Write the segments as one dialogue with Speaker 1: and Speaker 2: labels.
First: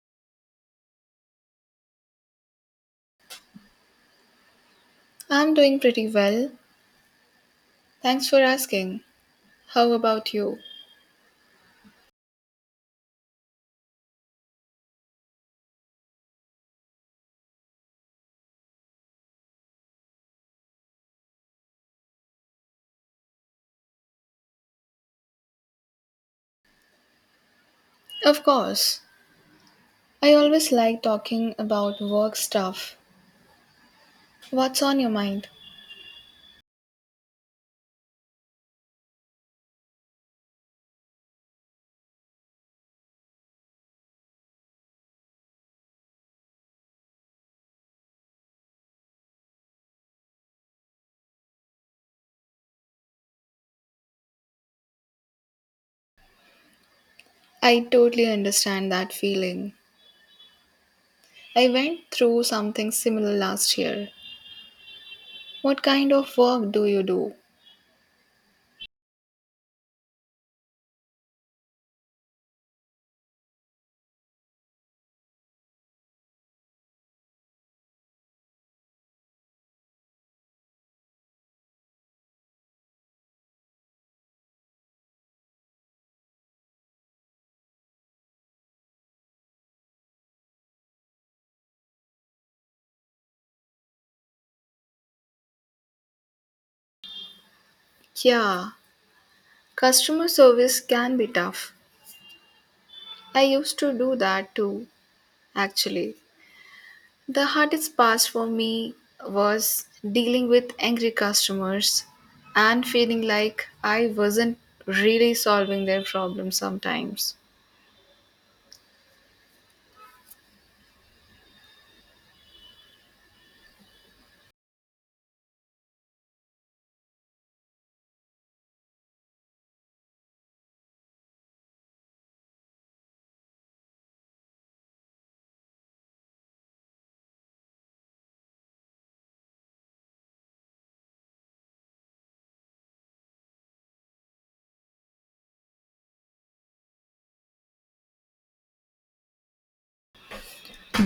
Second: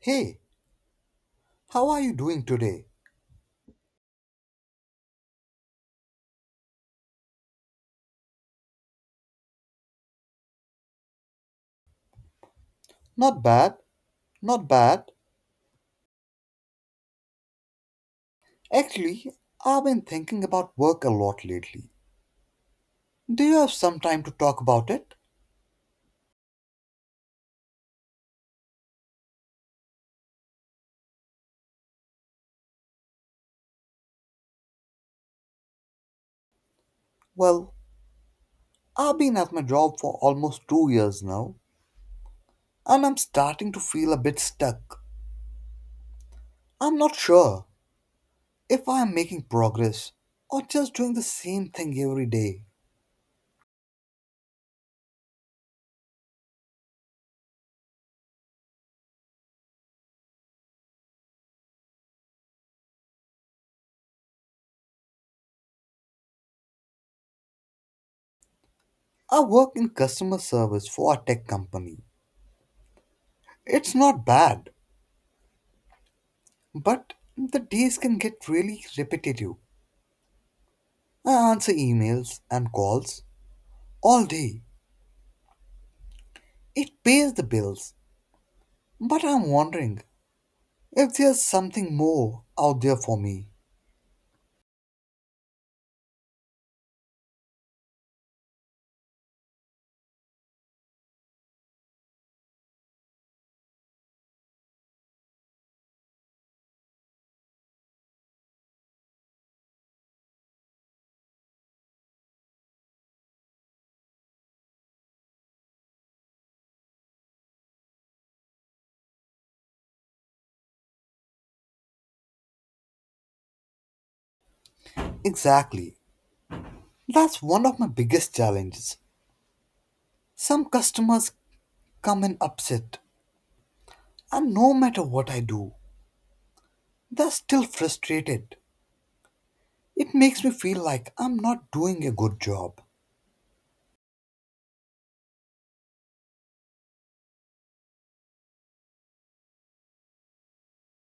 Speaker 1: Hey, how are you doing today?
Speaker 2: I'm doing pretty well. Thanks for asking. How about you?
Speaker 1: Not bad, not bad. Actually, I've been thinking about work a lot lately. Do you have some time to talk about it?
Speaker 2: Of course. I always like talking about work stuff. What's on your mind?
Speaker 1: Well, I've been at my job for almost 2 years now, and I'm starting to feel a bit stuck. I'm not sure if I'm making progress or just doing the same thing every day.
Speaker 2: I totally understand that feeling. I went through something similar last year. What kind of work do you do?
Speaker 1: I work in customer service for a tech company. It's not bad, but the days can get really repetitive. I answer emails and calls all day. It pays the bills. But I'm wondering if there's something more out there for me.
Speaker 2: Yeah, customer service can be tough. I used to do that too, actually. The hardest part for me was dealing with angry customers and feeling like I wasn't really solving their problems sometimes.
Speaker 1: Exactly. That's one of my biggest challenges. Some customers come in upset, and no matter what I do, they're still frustrated. It makes me feel like I'm not doing a good job.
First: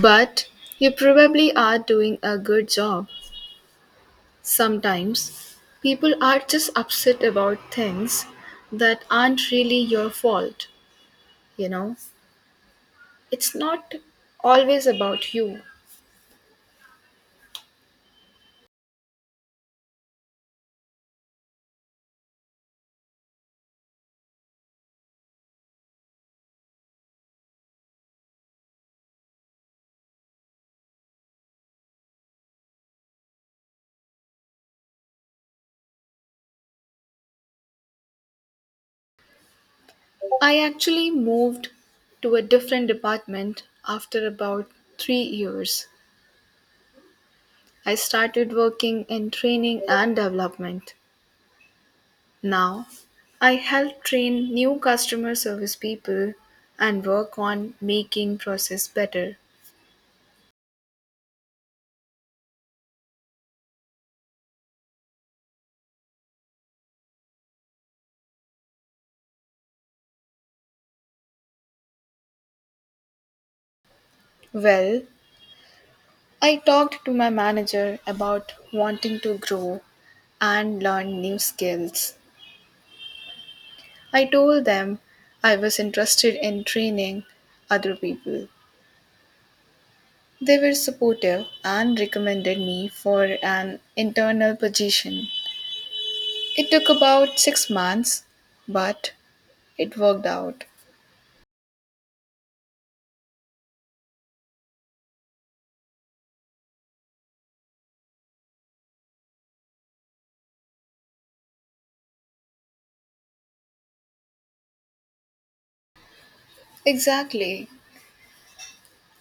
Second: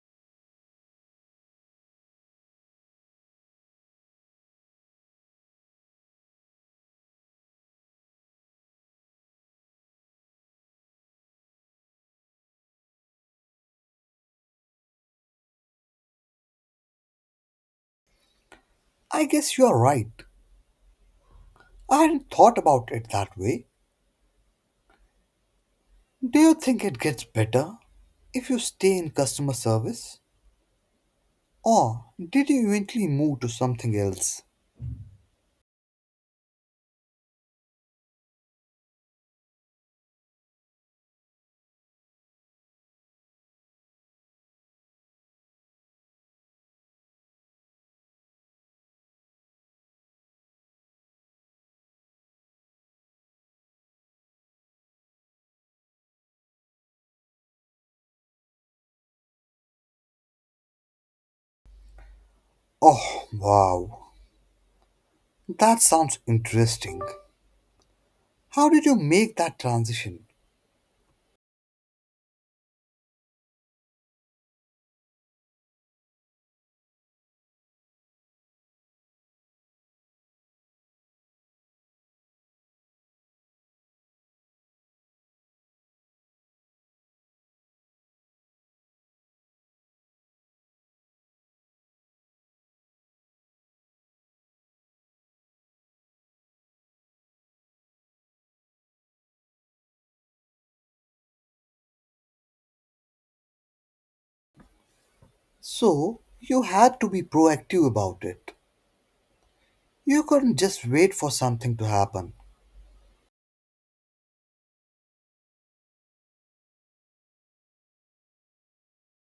Speaker 2: But you probably are doing a good job. Sometimes people are just upset about things that aren't really your fault, you know? It's not always about you.
Speaker 1: I guess you're right. I hadn't thought about it that way. Do you think it gets better if you stay in customer service? Or did you eventually move to something else?
Speaker 2: I actually moved to a different department after about 3 years. I started working in training and development. Now, I help train new customer service people and work on making process better.
Speaker 1: Oh, wow. That sounds interesting. How did you make that transition?
Speaker 2: Well, I talked to my manager about wanting to grow and learn new skills. I told them I was interested in training other people. They were supportive and recommended me for an internal position. It took about 6 months, but it worked out.
Speaker 1: So, you had to be proactive about it. You couldn't just wait for something to happen.
Speaker 2: Exactly.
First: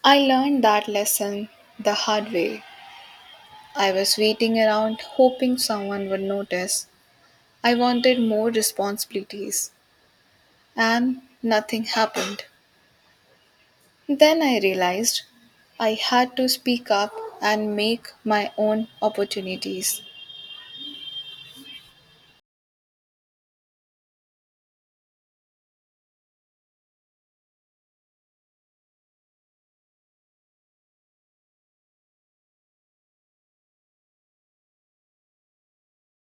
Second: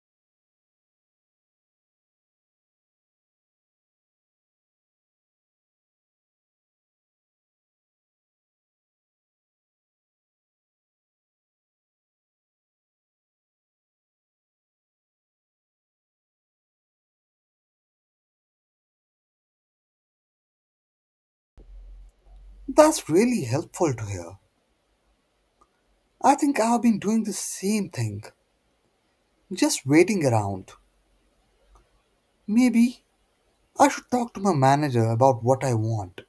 Speaker 2: I learned that lesson the hard way. I was waiting around hoping someone would notice. I wanted more responsibilities, and nothing happened. Then I realized I had to speak up and make my own opportunities.
Speaker 1: That's really helpful to hear. I think I've been doing the same thing, just waiting around. Maybe I should talk to my manager about what I want.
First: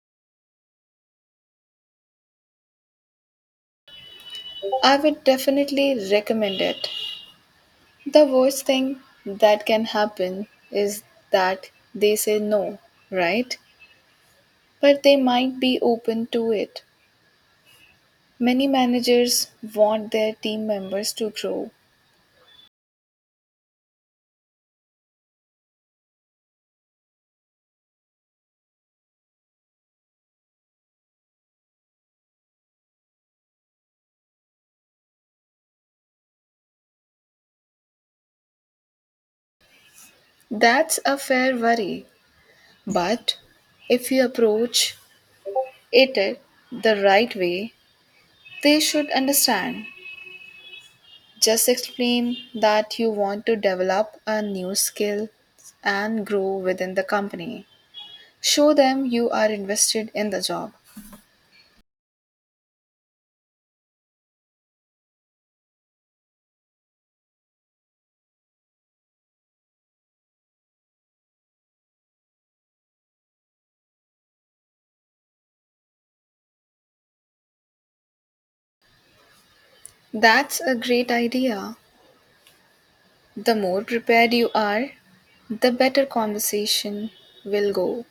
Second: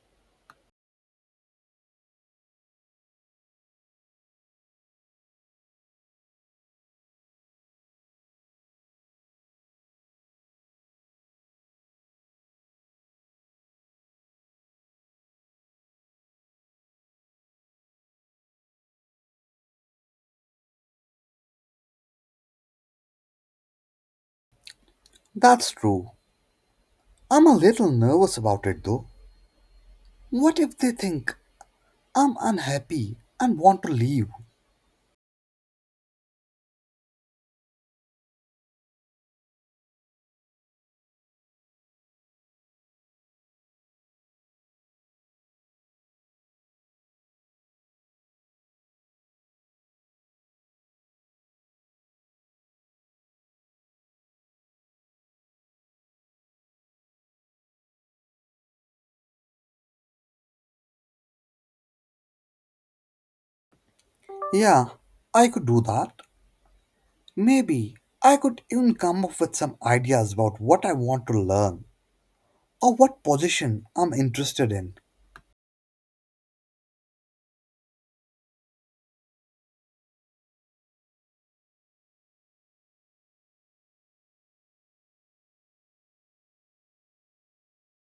Speaker 2: I would definitely recommend it. The worst thing that can happen is that they say no, right? But they might be open to it. Many managers want their team members to grow.
Speaker 1: That's true. I'm a little nervous about it though. What if they think I'm unhappy and want to leave?
Speaker 2: That's a fair worry. But if you approach it the right way, they should understand. Just explain that you want to develop a new skill and grow within the company. Show them you are invested in the job.
Speaker 1: Yeah, I could do that. Maybe I could even come up with some ideas about what I want to learn or what position I'm interested in.
Speaker 2: That's a great idea. The more prepared you are, the better conversation will go.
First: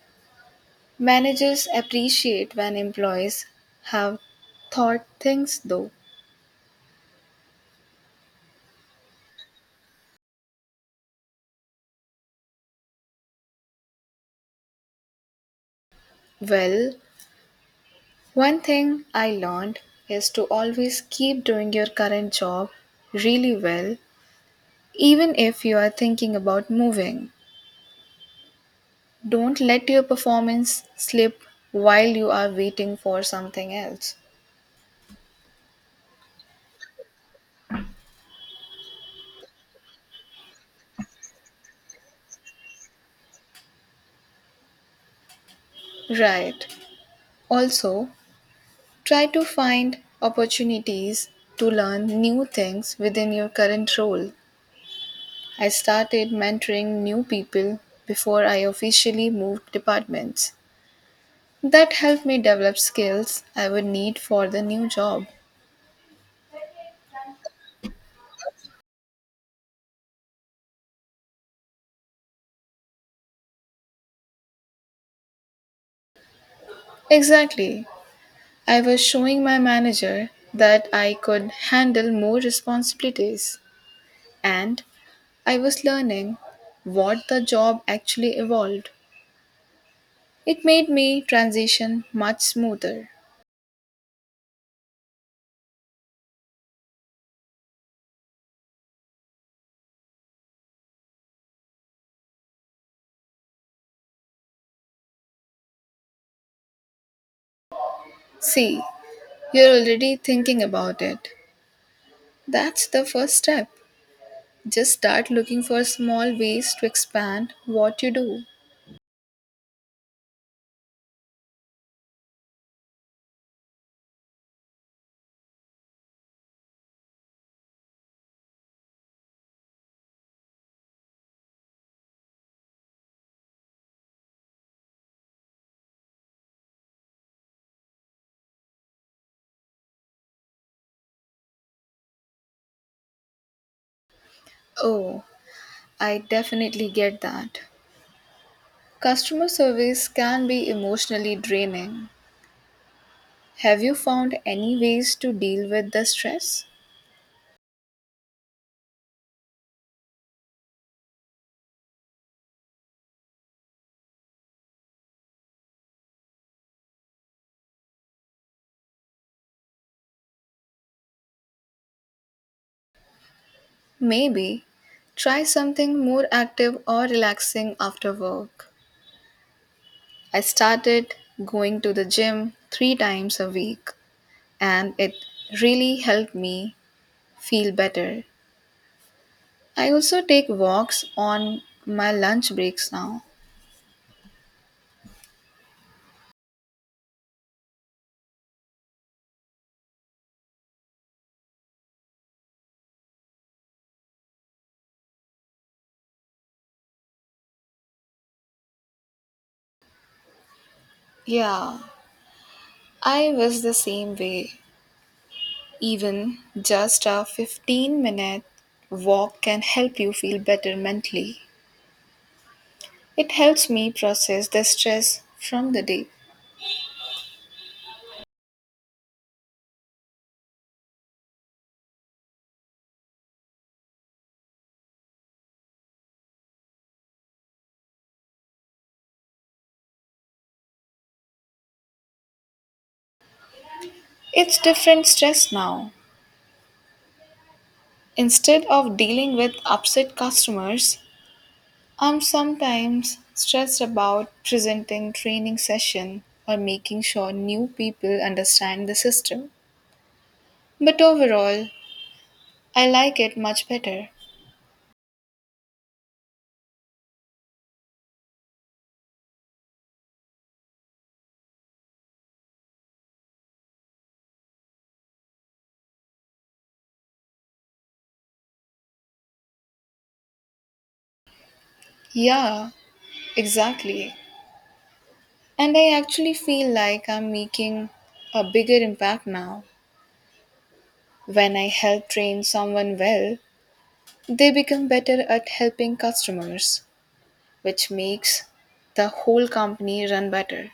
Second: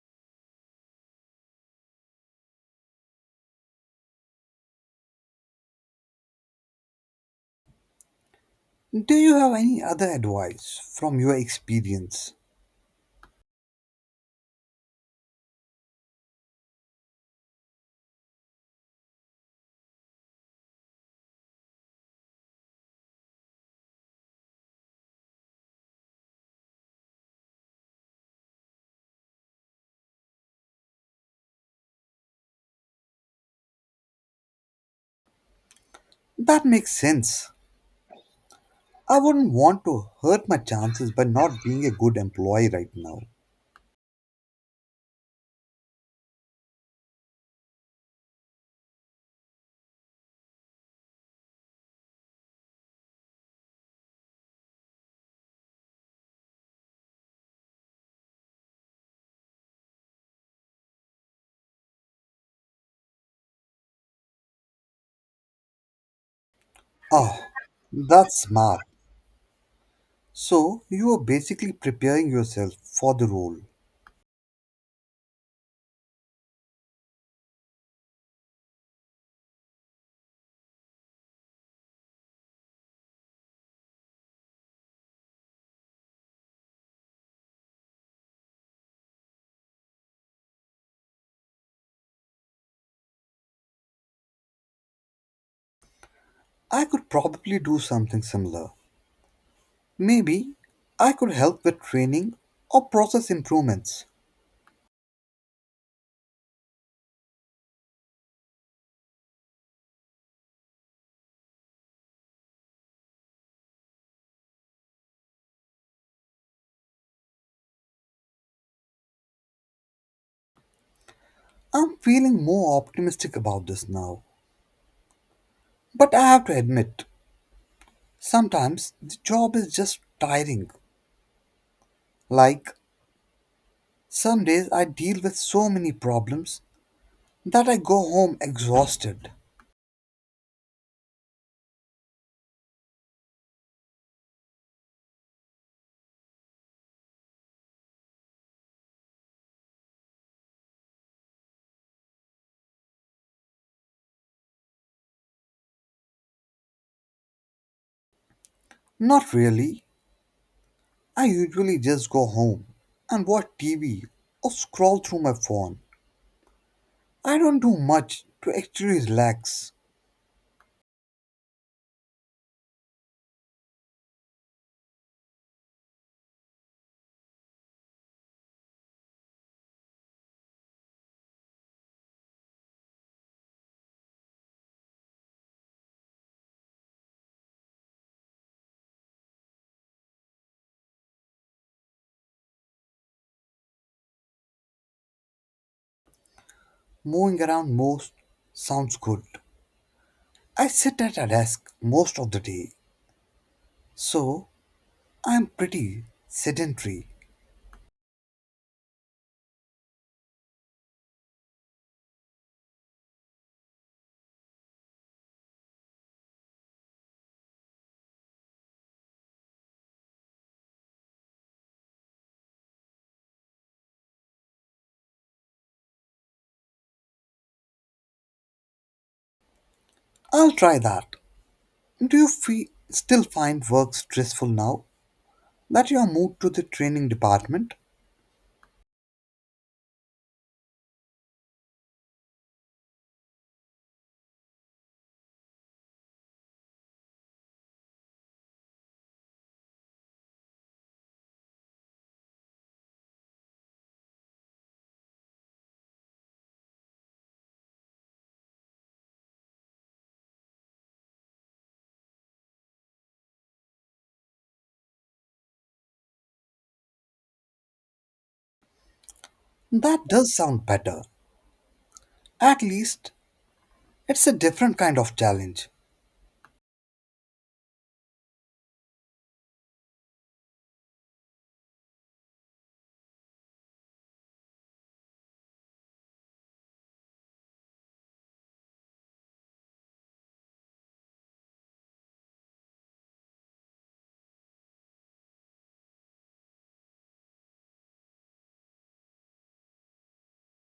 Speaker 2: Managers appreciate when employees have thought things though.
Speaker 1: Do you have any other advice from your experience?
Speaker 2: Well, one thing I learned is to always keep doing your current job really well, even if you are thinking about moving. Don't let your performance slip while you are waiting for something else.
Speaker 1: That makes sense. I wouldn't want to hurt my chances by not being a good employee right now.
Speaker 2: Right. Also, try to find opportunities to learn new things within your current role. I started mentoring new people before I officially moved departments. That helped me develop skills I would need for the new job.
Speaker 1: Oh, that's smart. So, you are basically preparing yourself for the role.
Speaker 2: Exactly. I was showing my manager that I could handle more responsibilities and I was learning what the job actually evolved. It made me transition much smoother.
Speaker 1: I could probably do something similar. Maybe I could help with training or process improvements.
Speaker 2: See, you're already thinking about it. That's the first step. Just start looking for small ways to expand what you do.
Speaker 1: I'm feeling more optimistic about this now. But I have to admit, sometimes the job is just tiring. Like, some days I deal with so many problems that I go home exhausted.
Speaker 2: Oh, I definitely get that. Customer service can be emotionally draining. Have you found any ways to deal with the stress?
Speaker 1: Not really, I usually just go home and watch TV or scroll through my phone. I don't do much to actually relax.
Speaker 2: Maybe try something more active or relaxing after work. I started going to the gym 3 times a week, and it really helped me feel better. I also take walks on my lunch breaks now.
Speaker 1: Moving around most sounds good. I sit at a desk most of the day, so I'm pretty sedentary.
Speaker 2: Yeah, I was the same way. Even just a 15-minute walk can help you feel better mentally. It helps me process the stress from the day.
Speaker 1: I'll try that. Do you still find work stressful now that you are moved to the training department?
Speaker 2: It's different stress now. Instead of dealing with upset customers, I'm sometimes stressed about presenting training session or making sure new people understand the system. But overall, I like it much better.
Speaker 1: That does sound better. At least it's a different kind of challenge.
Speaker 2: Yeah, exactly. And I actually feel like I'm making a bigger impact now. When I help train someone well, they become better at helping customers, which makes the whole company run better.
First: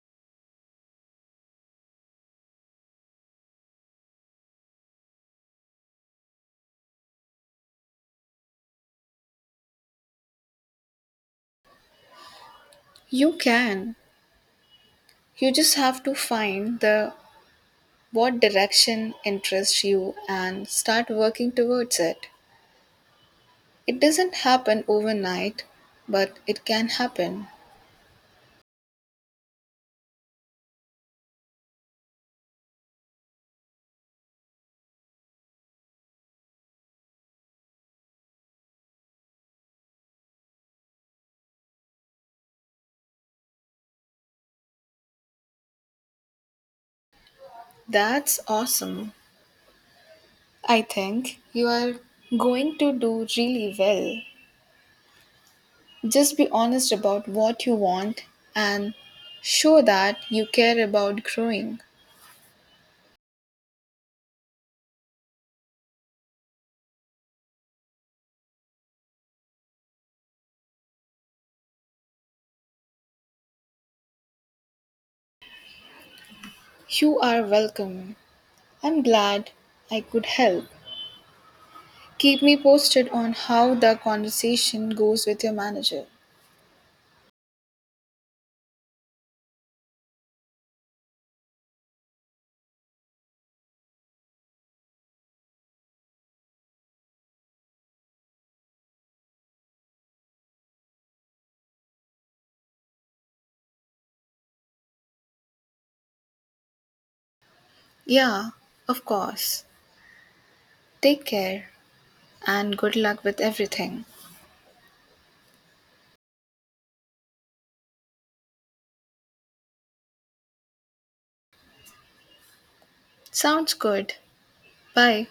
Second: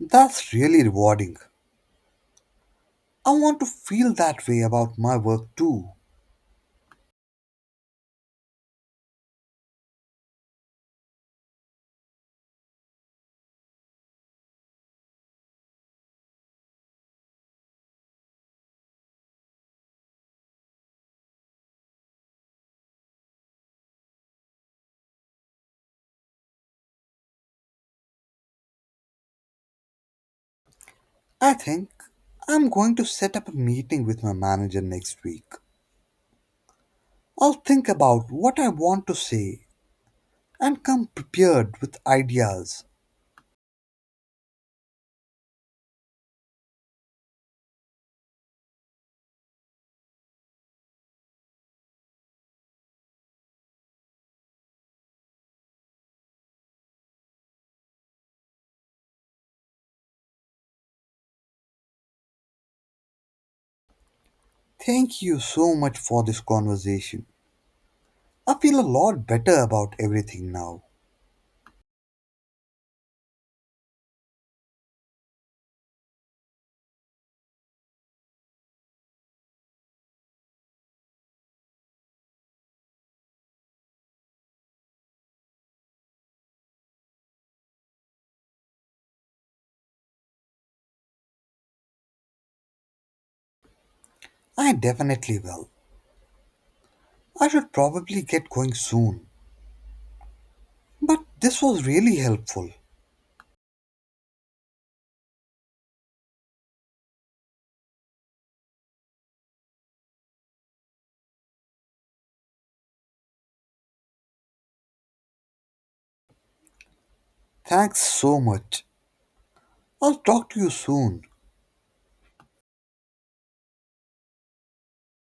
Speaker 1: That's really rewarding. I want to feel that way about my work too.
Speaker 2: You can. You just have to find the what direction interests you and start working towards it. It doesn't happen overnight, but it can happen.
Speaker 1: I think I'm going to set up a meeting with my manager next week. I'll think about what I want to say and come prepared with ideas.
Speaker 2: That's awesome. I think you are going to do really well. Just be honest about what you want and show that you care about growing.
Speaker 1: Thank you so much for this conversation. I feel a lot better about everything now.
Speaker 2: You are welcome. I'm glad I could help. Keep me posted on how the conversation goes with your manager.
Speaker 1: I definitely will. I should probably get going soon. But this was really helpful.
Speaker 2: Yeah, of course. Take care and good luck with everything.
Speaker 1: Thanks so much. I'll talk to you soon.
Speaker 2: Sounds good. Bye.